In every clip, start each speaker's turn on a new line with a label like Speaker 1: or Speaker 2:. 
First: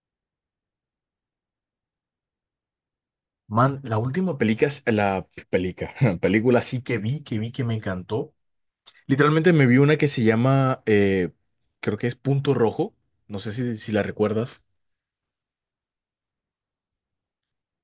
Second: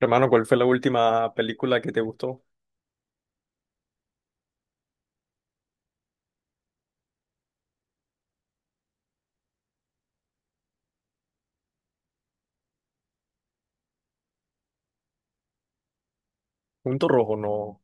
Speaker 1: Hermano, ¿cuál fue la última película que te gustó?
Speaker 2: Man, la última película, película sí que vi, que me encantó. Literalmente me vi una que se llama, creo que es Punto Rojo. No sé si la recuerdas.
Speaker 1: ¿Punto Rojo? No,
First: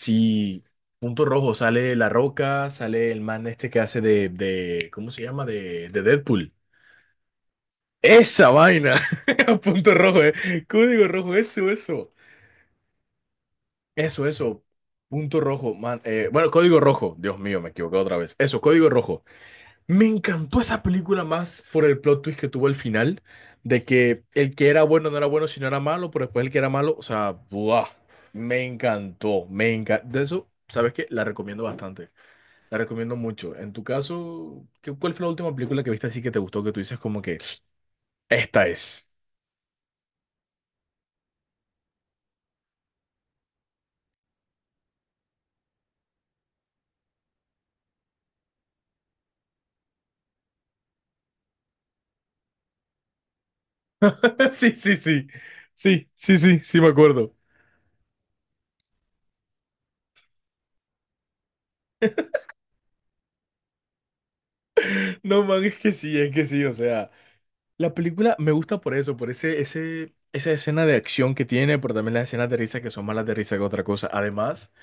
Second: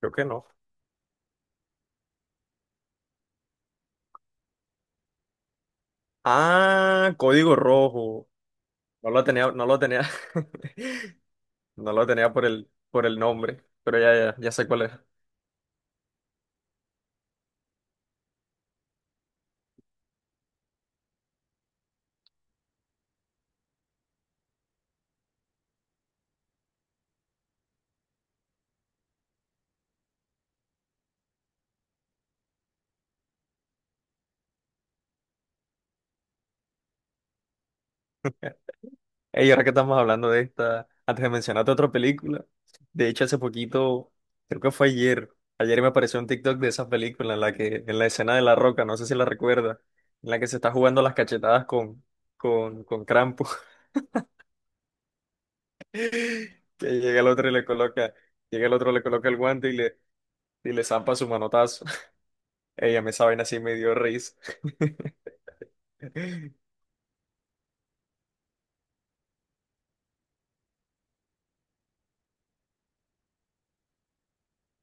Speaker 1: creo que no.
Speaker 2: Punto Rojo, sale La Roca, sale el man este que hace de ¿cómo se llama? De Deadpool.
Speaker 1: Ah, Código Rojo.
Speaker 2: Esa vaina.
Speaker 1: No lo tenía, no lo
Speaker 2: Punto
Speaker 1: tenía,
Speaker 2: Rojo, Código Rojo, eso,
Speaker 1: no lo
Speaker 2: eso.
Speaker 1: tenía por el nombre, pero ya,
Speaker 2: Eso,
Speaker 1: ya, ya
Speaker 2: eso.
Speaker 1: sé cuál es.
Speaker 2: Punto Rojo, man. Bueno, Código Rojo. Dios mío, me equivoqué otra vez. Eso, Código Rojo. Me encantó esa película más por el plot twist que tuvo el final, de que el que era bueno no era bueno, sino era malo, pero después el que era malo, o sea, ¡buah! Me encantó, me encantó. De eso, ¿sabes qué? La recomiendo bastante, la recomiendo mucho. En tu caso, ¿cuál fue la última película que viste así que te gustó, que tú dices como que, esta es?
Speaker 1: Ey, ahora que estamos hablando de esta, antes de mencionarte otra película, de hecho hace poquito, creo que fue ayer, me apareció un TikTok de esa película en la que, en la escena de La Roca, no sé si la recuerdas, en la que se está jugando las cachetadas con Krampus.
Speaker 2: Sí, sí, sí, sí, sí, sí,
Speaker 1: Que
Speaker 2: sí, sí, me
Speaker 1: llega el
Speaker 2: acuerdo.
Speaker 1: otro y llega el otro, le coloca el guante y le zampa su manotazo. Ella me esa así me dio risa.
Speaker 2: No, man, es que sí, o sea. La película me gusta por eso, por ese, esa escena de acción que tiene, pero también las escenas de risa que son más las de risa que otra cosa. Además,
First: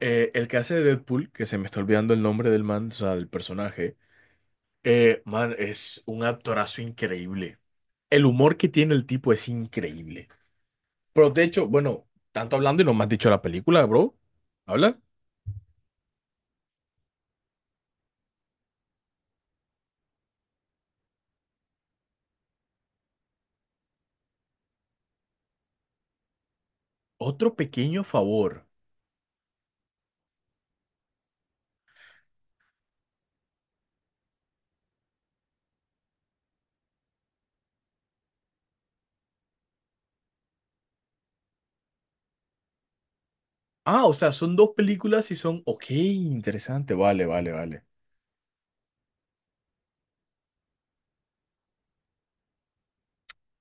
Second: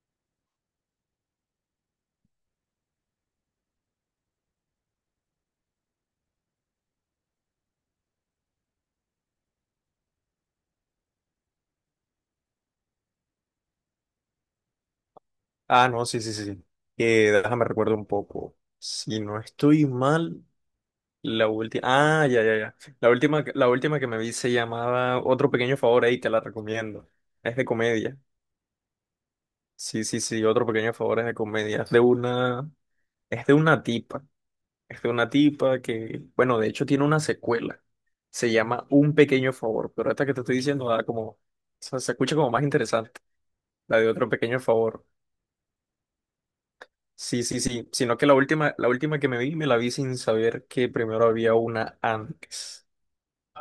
Speaker 2: el que hace de Deadpool, que se me está olvidando el nombre del man, o sea, del personaje, man, es un actorazo increíble. El humor que tiene el tipo es increíble. Pero de hecho, bueno, tanto hablando y no me has dicho la película, bro. ¿Habla?
Speaker 1: Ah, no, sí, sí, sí. Déjame recuerdo un poco. Si no estoy mal, la última. Ah, ya, ya, ya. La última que me vi se llamaba Otro Pequeño Favor, ahí te la recomiendo.
Speaker 2: Otro
Speaker 1: Es de
Speaker 2: pequeño
Speaker 1: comedia.
Speaker 2: favor.
Speaker 1: Sí, sí, sí, Otro Pequeño Favor es de comedia. Es de una tipa. Es de una tipa que, bueno, de hecho tiene una secuela. Se llama Un Pequeño Favor, pero esta que te estoy diciendo da como, o sea, se escucha como más interesante, la
Speaker 2: Ah,
Speaker 1: de
Speaker 2: o
Speaker 1: Otro
Speaker 2: sea, son
Speaker 1: Pequeño
Speaker 2: dos
Speaker 1: Favor.
Speaker 2: películas y son, ok, interesante, vale,
Speaker 1: Sí,
Speaker 2: vale,
Speaker 1: sí,
Speaker 2: vale.
Speaker 1: sí, sino que la última que me vi, me la vi sin saber que primero había una antes.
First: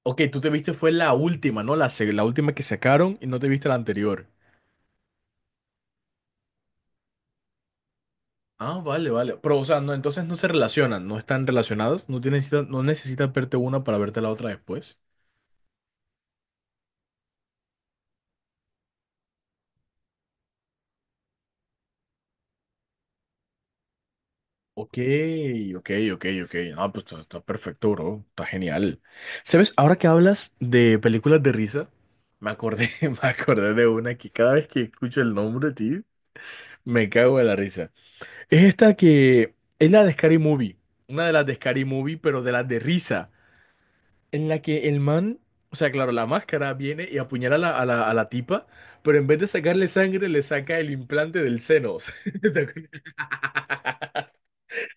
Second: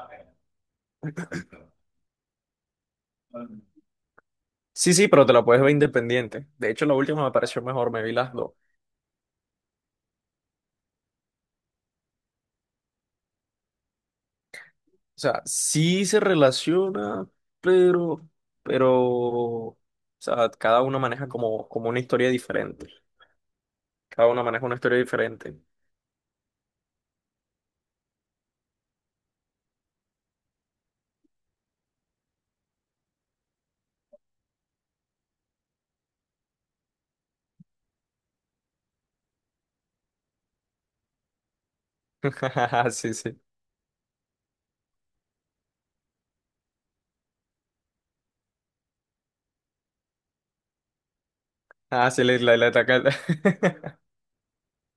Speaker 2: Ok, tú te viste fue la última, ¿no? La última que sacaron y no te viste la anterior.
Speaker 1: Sí, sí, pero te la puedes ver independiente. De hecho, la última me pareció mejor, me vi las dos.
Speaker 2: Ah, vale, vale. Pero, o sea, no, entonces no se relacionan, no están relacionadas, no tienes, no necesitas verte una para verte la otra después.
Speaker 1: O sea, sí se relaciona, pero, o sea, cada uno maneja como, como una historia diferente. Cada uno maneja una
Speaker 2: Ok,
Speaker 1: historia diferente.
Speaker 2: ok, ok, ok. Ah, pues está, está perfecto, bro. Está genial. ¿Sabes? Ahora que hablas de películas de risa, me acordé, me acordé de una que cada vez que escucho el nombre, tío, me cago de la risa. Es esta que Es la de Scary Movie. Una de las de Scary Movie, pero de las de
Speaker 1: Sí,
Speaker 2: risa.
Speaker 1: sí.
Speaker 2: En la que el man, o sea, claro, la máscara viene y apuñala a la tipa, pero en vez de sacarle sangre, le saca el implante del seno. O
Speaker 1: Ah,
Speaker 2: sea,
Speaker 1: sí, le, le,
Speaker 2: ¿te
Speaker 1: le
Speaker 2: acuerdas?
Speaker 1: ataca el-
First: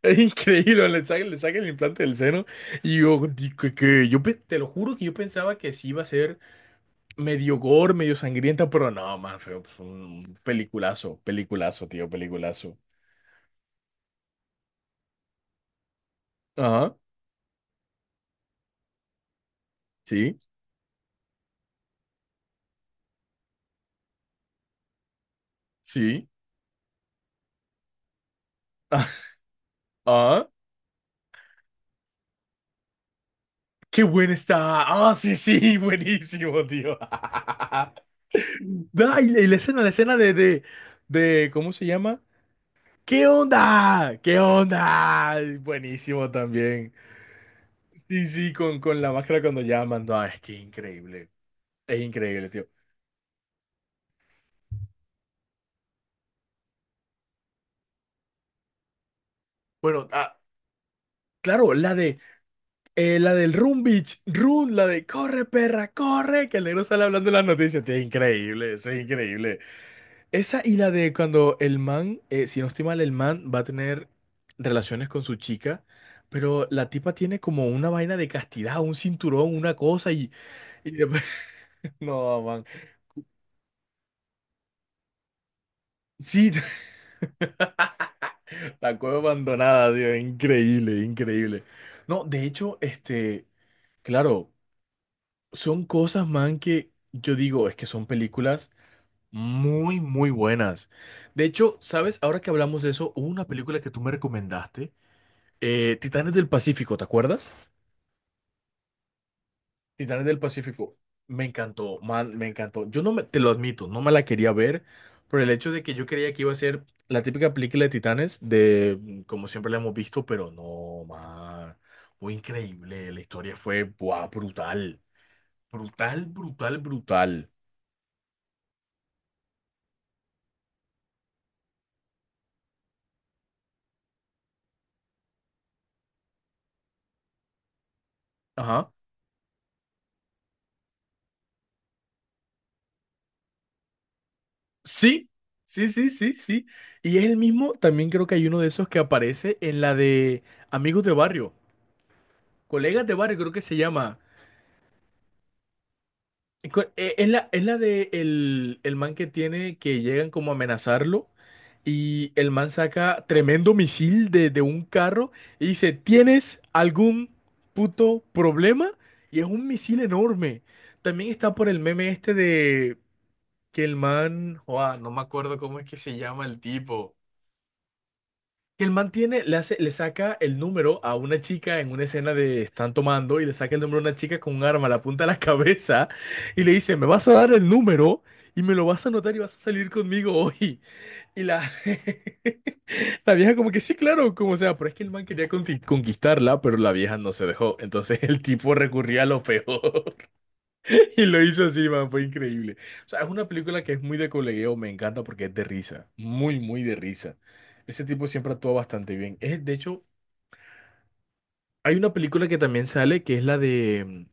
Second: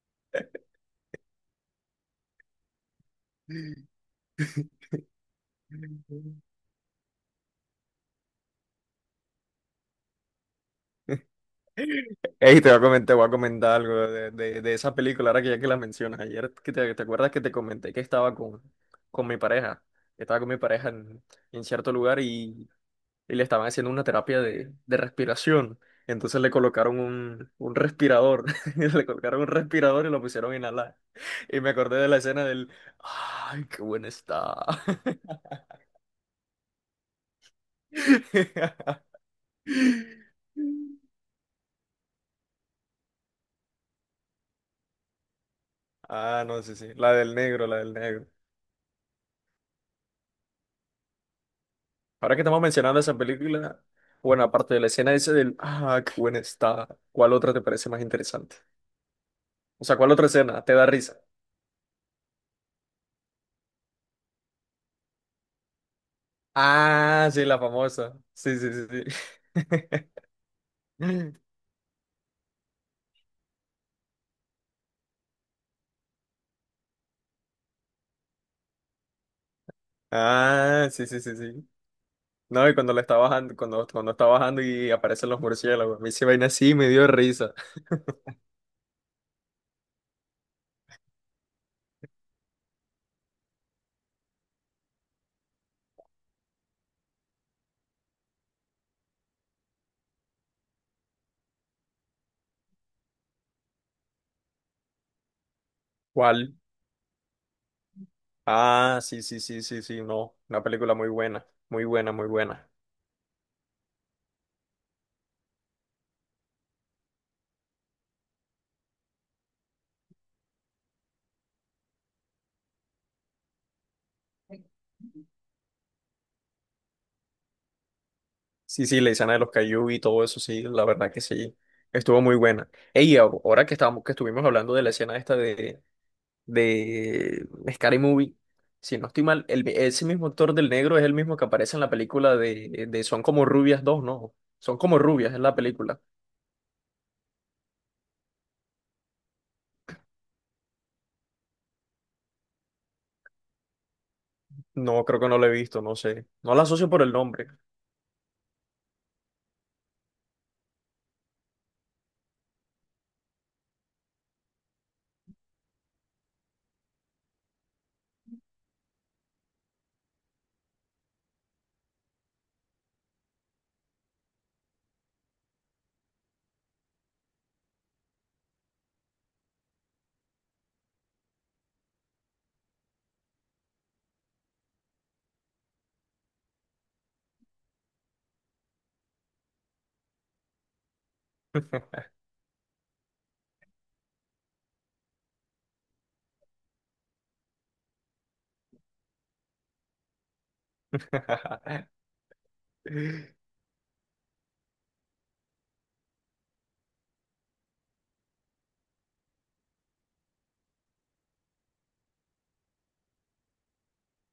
Speaker 2: Es increíble, le saca el implante del seno. Y yo, te lo juro que yo pensaba que sí iba a ser medio gore, medio sangrienta, pero no, man, fue un peliculazo, peliculazo, tío,
Speaker 1: Ey, te
Speaker 2: peliculazo.
Speaker 1: voy a comentar algo de esa película, ahora que ya que la mencionas. Ayer, que te,
Speaker 2: Ajá,
Speaker 1: ¿te acuerdas que te comenté que estaba con mi pareja?
Speaker 2: sí,
Speaker 1: Estaba con mi pareja en cierto lugar y le estaban haciendo una terapia de respiración.
Speaker 2: sí.
Speaker 1: Entonces le colocaron un respirador, le colocaron un respirador y lo
Speaker 2: Ah,
Speaker 1: pusieron a inhalar. Y me acordé de la escena del, ay, qué
Speaker 2: qué
Speaker 1: buena
Speaker 2: buena
Speaker 1: está.
Speaker 2: está. Ah, sí, sí, buenísimo, tío. Ah, y la escena, ¿cómo se llama? ¿Qué onda? ¿Qué onda? Ay, buenísimo
Speaker 1: Ah, no, sí, sí,
Speaker 2: también.
Speaker 1: la del negro, la del
Speaker 2: Sí,
Speaker 1: negro.
Speaker 2: sí, con la máscara cuando llaman. No, es que increíble. Es
Speaker 1: Ahora que
Speaker 2: increíble,
Speaker 1: estamos
Speaker 2: tío.
Speaker 1: mencionando esa película, bueno, aparte de la escena esa del, ah, qué buena está, ¿cuál otra te parece más interesante? O sea,
Speaker 2: Bueno,
Speaker 1: ¿cuál otra escena te da risa?
Speaker 2: claro, la del Run Beach, Run, la de corre, perra, corre, que el negro sale
Speaker 1: Ah,
Speaker 2: hablando en
Speaker 1: sí,
Speaker 2: las
Speaker 1: la
Speaker 2: noticias, tío. Es
Speaker 1: famosa. Sí, sí,
Speaker 2: increíble, eso es
Speaker 1: sí,
Speaker 2: increíble. Esa y la de
Speaker 1: sí.
Speaker 2: cuando el man, si no estoy mal, el man va a tener relaciones con su chica, pero la tipa tiene como una vaina de castidad, un cinturón, una cosa y...
Speaker 1: Ah,
Speaker 2: y
Speaker 1: sí, sí,
Speaker 2: después-
Speaker 1: sí, sí.
Speaker 2: No, man.
Speaker 1: No, y cuando la está bajando, cuando, cuando está bajando y aparecen los murciélagos, a mí se vaina
Speaker 2: Sí,
Speaker 1: así y me dio risa.
Speaker 2: la cueva abandonada, tío, increíble, increíble. No, de hecho, claro, son cosas, man, que yo digo, es que son películas muy, muy buenas. De hecho, ¿sabes? Ahora que hablamos de eso, hubo una película que tú me recomendaste. Titanes del
Speaker 1: ¿Cuál?
Speaker 2: Pacífico, ¿te acuerdas?
Speaker 1: Ah, sí, sí, sí, sí, sí,
Speaker 2: Titanes
Speaker 1: no,
Speaker 2: del
Speaker 1: una película
Speaker 2: Pacífico.
Speaker 1: muy
Speaker 2: Me
Speaker 1: buena, muy
Speaker 2: encantó,
Speaker 1: buena, muy
Speaker 2: man, me
Speaker 1: buena.
Speaker 2: encantó. Yo no me, te lo admito, no me la quería ver por el hecho de que yo creía que iba a ser la típica película de Titanes, de como siempre la hemos visto, pero no, man. Fue increíble. La historia fue, buah, brutal. Brutal, brutal, brutal.
Speaker 1: Sí, sí, la escena de los Caillou y todo eso, sí, la verdad que sí, estuvo muy buena. Ey, ahora que estábamos, que estuvimos hablando de la escena esta de, de Scary Movie,
Speaker 2: Ajá.
Speaker 1: si no estoy mal, el, ese mismo actor del negro es el mismo que aparece en la película de Son como rubias 2, ¿no? Son como
Speaker 2: Sí,
Speaker 1: rubias, es la
Speaker 2: sí,
Speaker 1: película.
Speaker 2: sí, sí, sí. Y es el mismo, también creo que hay uno de esos que aparece en la de Amigos de Barrio. Colegas de Barrio, creo que se llama.
Speaker 1: No, creo que no la he visto, no sé. No la asocio por el nombre.
Speaker 2: Es la de el man que tiene que llegan como a amenazarlo y el man saca tremendo misil de un carro y dice, ¿tienes algún puto problema? Y es un misil enorme. También está por el meme este de que el man, joa, no me acuerdo cómo es que se llama el tipo. Que el man tiene, le hace, le saca el número a una chica en una escena de están tomando y le saca el número a una chica con un arma, la apunta a la cabeza y le dice, me vas a dar el número y me lo vas a anotar y vas a salir conmigo hoy. Y la, la vieja como que sí, claro, como sea, pero es que el man quería conquistarla, pero la vieja no se dejó. Entonces el tipo recurría a lo peor y lo hizo así, man, fue increíble. O sea, es una película que es muy de colegueo, me encanta porque es de risa, muy, muy de risa. Ese tipo siempre actúa bastante bien. Es, de hecho, hay una película que también sale que es la de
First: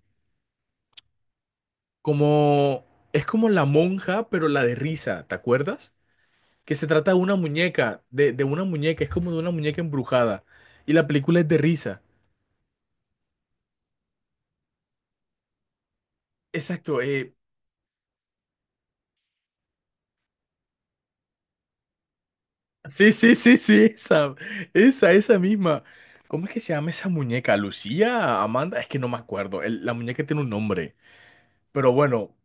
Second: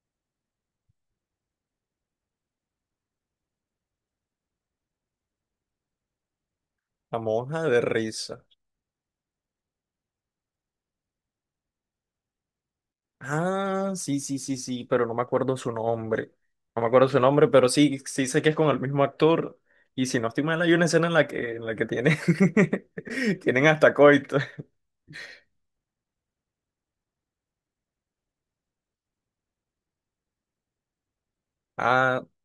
Speaker 2: como es como La Monja, pero la de risa, ¿te acuerdas? Que se trata de
Speaker 1: La
Speaker 2: una
Speaker 1: monja de
Speaker 2: muñeca,
Speaker 1: risa.
Speaker 2: de una muñeca, es como de una muñeca embrujada. Y la película es de risa.
Speaker 1: Ah, sí, sí, sí, sí, pero no me acuerdo su nombre. No me
Speaker 2: Exacto,
Speaker 1: acuerdo su nombre, pero sí, sí sé que es con el mismo actor. Y si no estoy mal, hay una escena en la que tiene,
Speaker 2: sí, sí, sí,
Speaker 1: tienen
Speaker 2: sí,
Speaker 1: hasta
Speaker 2: esa,
Speaker 1: coito.
Speaker 2: esa, esa misma. ¿Cómo es que se llama esa muñeca? ¿Lucía? ¿Amanda? Es que no me acuerdo. La muñeca tiene un nombre. Pero
Speaker 1: Ah,
Speaker 2: bueno,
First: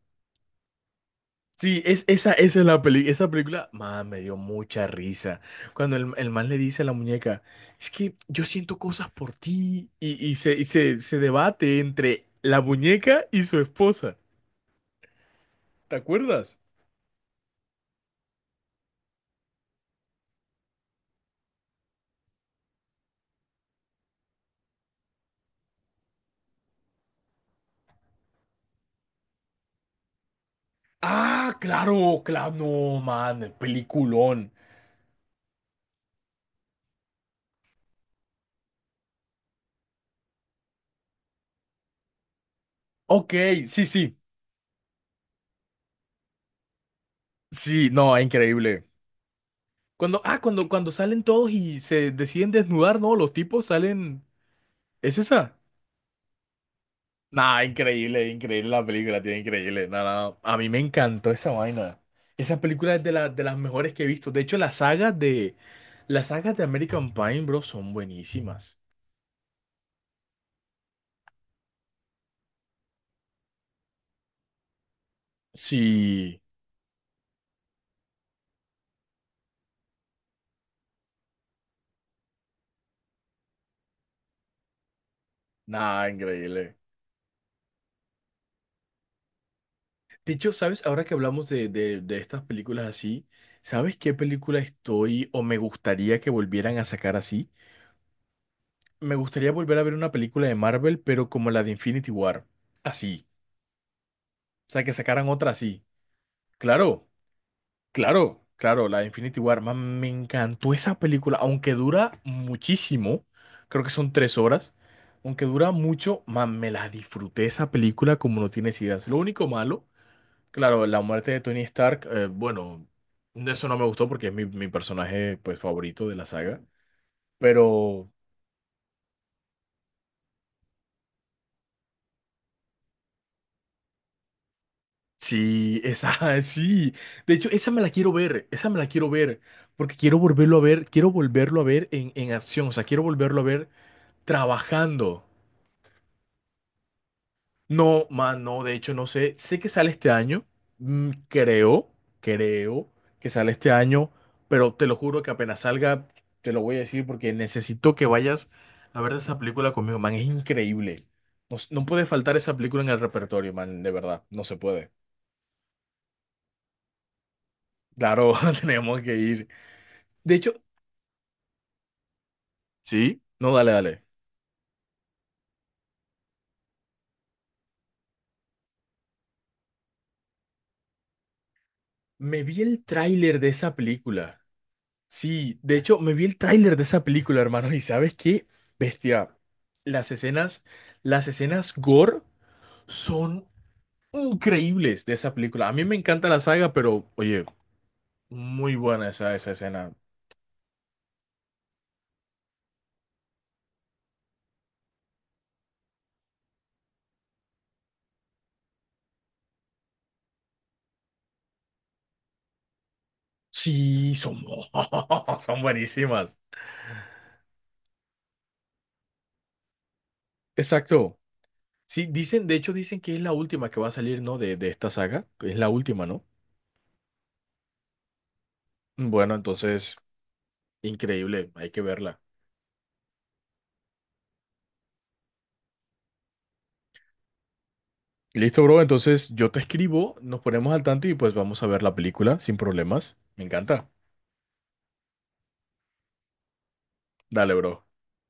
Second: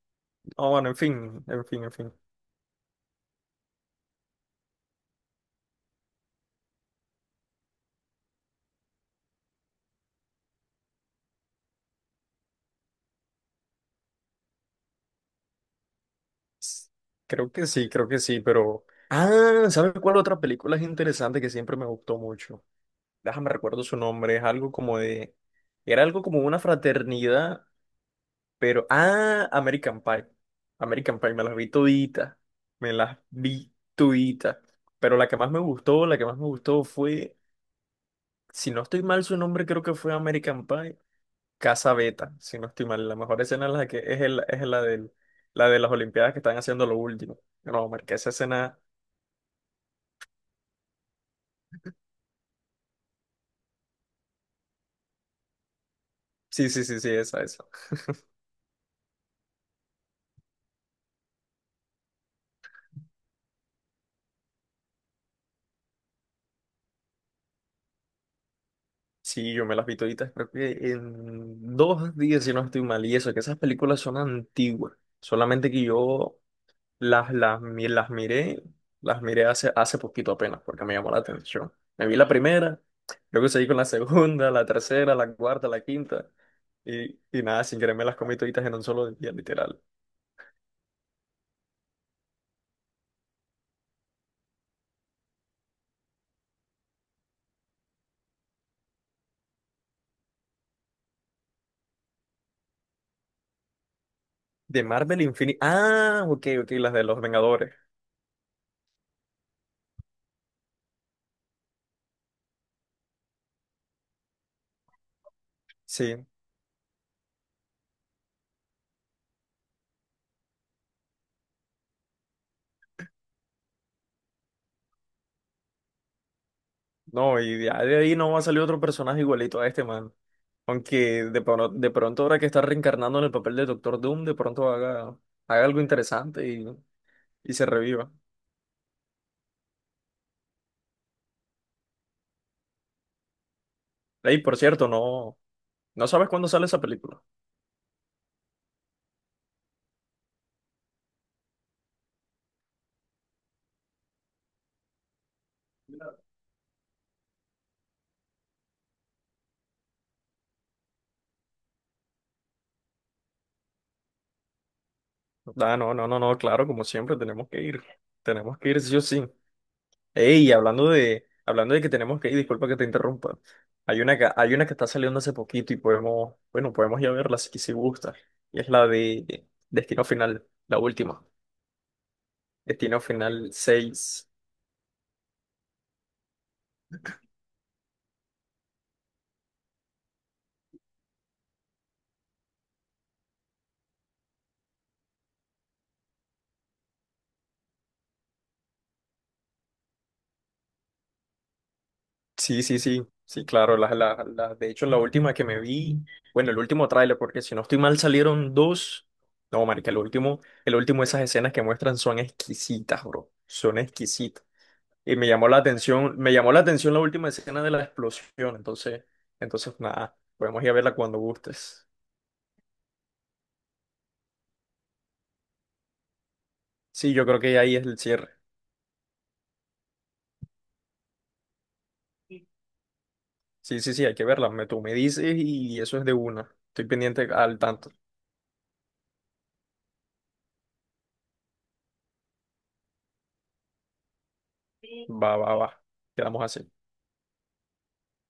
Speaker 1: no, bueno, en fin, en
Speaker 2: sí,
Speaker 1: fin, en fin.
Speaker 2: esa, esa es la película. Esa película, man, me dio mucha risa. Cuando el man le dice a la muñeca, es que yo siento cosas por ti. Y, y se, se debate entre la muñeca y su esposa. ¿Te acuerdas?
Speaker 1: S- creo que sí, pero... Ah, ¿sabes cuál otra película es interesante que siempre me gustó mucho? Déjame recuerdo su nombre, es algo como de, era algo como una fraternidad, pero, ah, American Pie, American Pie, me las
Speaker 2: Ah,
Speaker 1: vi
Speaker 2: claro,
Speaker 1: todita,
Speaker 2: claro,
Speaker 1: me
Speaker 2: no,
Speaker 1: las
Speaker 2: man,
Speaker 1: vi
Speaker 2: peliculón.
Speaker 1: todita, pero la que más me gustó, la que más me gustó fue, si no estoy mal su nombre, creo que fue American Pie, Casa Beta, si no estoy mal, la
Speaker 2: Ok,
Speaker 1: mejor escena es
Speaker 2: sí,
Speaker 1: la que,
Speaker 2: sí.
Speaker 1: es el, es la del, la de las Olimpiadas que están haciendo lo último,
Speaker 2: Sí,
Speaker 1: no, marqué
Speaker 2: no,
Speaker 1: esa escena,
Speaker 2: increíble. Cuando, cuando salen todos y se deciden desnudar, ¿no? Los tipos salen. ¿Es esa?
Speaker 1: sí, sí, sí, sí, esa,
Speaker 2: Nah,
Speaker 1: esa.
Speaker 2: increíble, increíble la película, tío, increíble. Nah, nah, nah. A mí me encantó esa vaina. Esa película es de las mejores que he visto. De hecho, las sagas de American Pie, bro, son buenísimas.
Speaker 1: Sí, yo me las vi toditas, creo que en 2 días, si no estoy mal, y eso, que esas películas son antiguas, solamente que yo
Speaker 2: Sí,
Speaker 1: las, mi- las miré hace, hace poquito apenas, porque me llamó la atención. Me vi la primera, luego seguí con la segunda, la tercera, la cuarta, la
Speaker 2: nada,
Speaker 1: quinta,
Speaker 2: increíble.
Speaker 1: y nada, sin querer me las comí toditas en un solo día, literal.
Speaker 2: De hecho, ¿sabes? Ahora que hablamos de estas películas así, ¿sabes qué película estoy o me gustaría que volvieran a sacar así? Me gustaría volver a ver una película de Marvel, pero como la de Infinity War. Así. O
Speaker 1: De
Speaker 2: sea, que
Speaker 1: Marvel
Speaker 2: sacaran otra
Speaker 1: Infinity,
Speaker 2: así.
Speaker 1: ah, ok, ok, las de
Speaker 2: Claro.
Speaker 1: los Vengadores,
Speaker 2: Claro, claro, la de Infinity War, man, me encantó esa película, aunque dura muchísimo, creo que son 3 horas, aunque dura mucho,
Speaker 1: sí.
Speaker 2: man, me la disfruté esa película como no tienes ideas. Lo único malo, claro, la muerte de Tony Stark, bueno, eso no me gustó porque es mi personaje pues favorito de la saga,
Speaker 1: No, y de
Speaker 2: pero
Speaker 1: ahí no va a salir otro personaje igualito a este, man. Aunque de pronto ahora que está reencarnando en el papel de Doctor Doom, de pronto haga, haga
Speaker 2: sí,
Speaker 1: algo
Speaker 2: esa,
Speaker 1: interesante
Speaker 2: sí, de hecho,
Speaker 1: y se
Speaker 2: esa me la
Speaker 1: reviva.
Speaker 2: quiero ver, esa me la quiero ver, porque quiero volverlo a ver, quiero volverlo a ver en acción, o sea, quiero volverlo a ver
Speaker 1: Ey, por cierto,
Speaker 2: trabajando.
Speaker 1: no, no sabes cuándo sale esa película.
Speaker 2: No, man, no, de hecho no sé, sé que sale este año, creo, creo que sale este año, pero te lo juro que apenas salga, te lo voy a decir porque necesito que vayas a ver esa película conmigo, man, es increíble. No, no puede faltar esa película en el repertorio, man, de verdad, no se puede.
Speaker 1: Ah, no, no, no, no, claro, como siempre, tenemos que ir.
Speaker 2: Claro,
Speaker 1: Tenemos que ir sí
Speaker 2: tenemos
Speaker 1: o
Speaker 2: que
Speaker 1: sí.
Speaker 2: ir. De
Speaker 1: Ey,
Speaker 2: hecho,
Speaker 1: hablando de que tenemos que ir, disculpa que te
Speaker 2: sí,
Speaker 1: interrumpa.
Speaker 2: no, dale, dale.
Speaker 1: Hay una que está saliendo hace poquito y podemos, bueno, podemos ir a verla si gusta. Y es la de Destino Final, la última.
Speaker 2: Me vi el
Speaker 1: Destino
Speaker 2: tráiler de
Speaker 1: Final
Speaker 2: esa
Speaker 1: seis.
Speaker 2: película. Sí, de hecho, me vi el tráiler de esa película, hermano, y ¿sabes qué? Bestia, las escenas, las escenas gore son increíbles de esa película. A mí me encanta la saga, pero oye, muy buena esa, esa escena.
Speaker 1: Sí, sí, sí, sí, claro. Las de hecho, la última que me vi, bueno, el último tráiler, porque si no estoy mal salieron dos. No, marica, el último, esas escenas que muestran son exquisitas, bro. Son
Speaker 2: Sí, son,
Speaker 1: exquisitas. Y me llamó la
Speaker 2: son
Speaker 1: atención, me
Speaker 2: buenísimas.
Speaker 1: llamó la atención la última escena de la explosión. Entonces, entonces nada, podemos ir a verla
Speaker 2: Exacto.
Speaker 1: cuando gustes.
Speaker 2: Sí, dicen, de hecho, dicen que es la última que va a salir, ¿no? De esta saga, que es la última, ¿no?
Speaker 1: Sí, yo creo que ahí es el cierre.
Speaker 2: Bueno, entonces, increíble, hay que verla.
Speaker 1: Sí, sí, sí, hay que verla. Me, tú me dices y eso es de una. Estoy pendiente al tanto.
Speaker 2: Listo, bro. Entonces yo te escribo, nos ponemos al tanto y pues vamos a ver la película sin problemas. Me encanta.
Speaker 1: Va, va, va. Quedamos así.
Speaker 2: Dale, bro.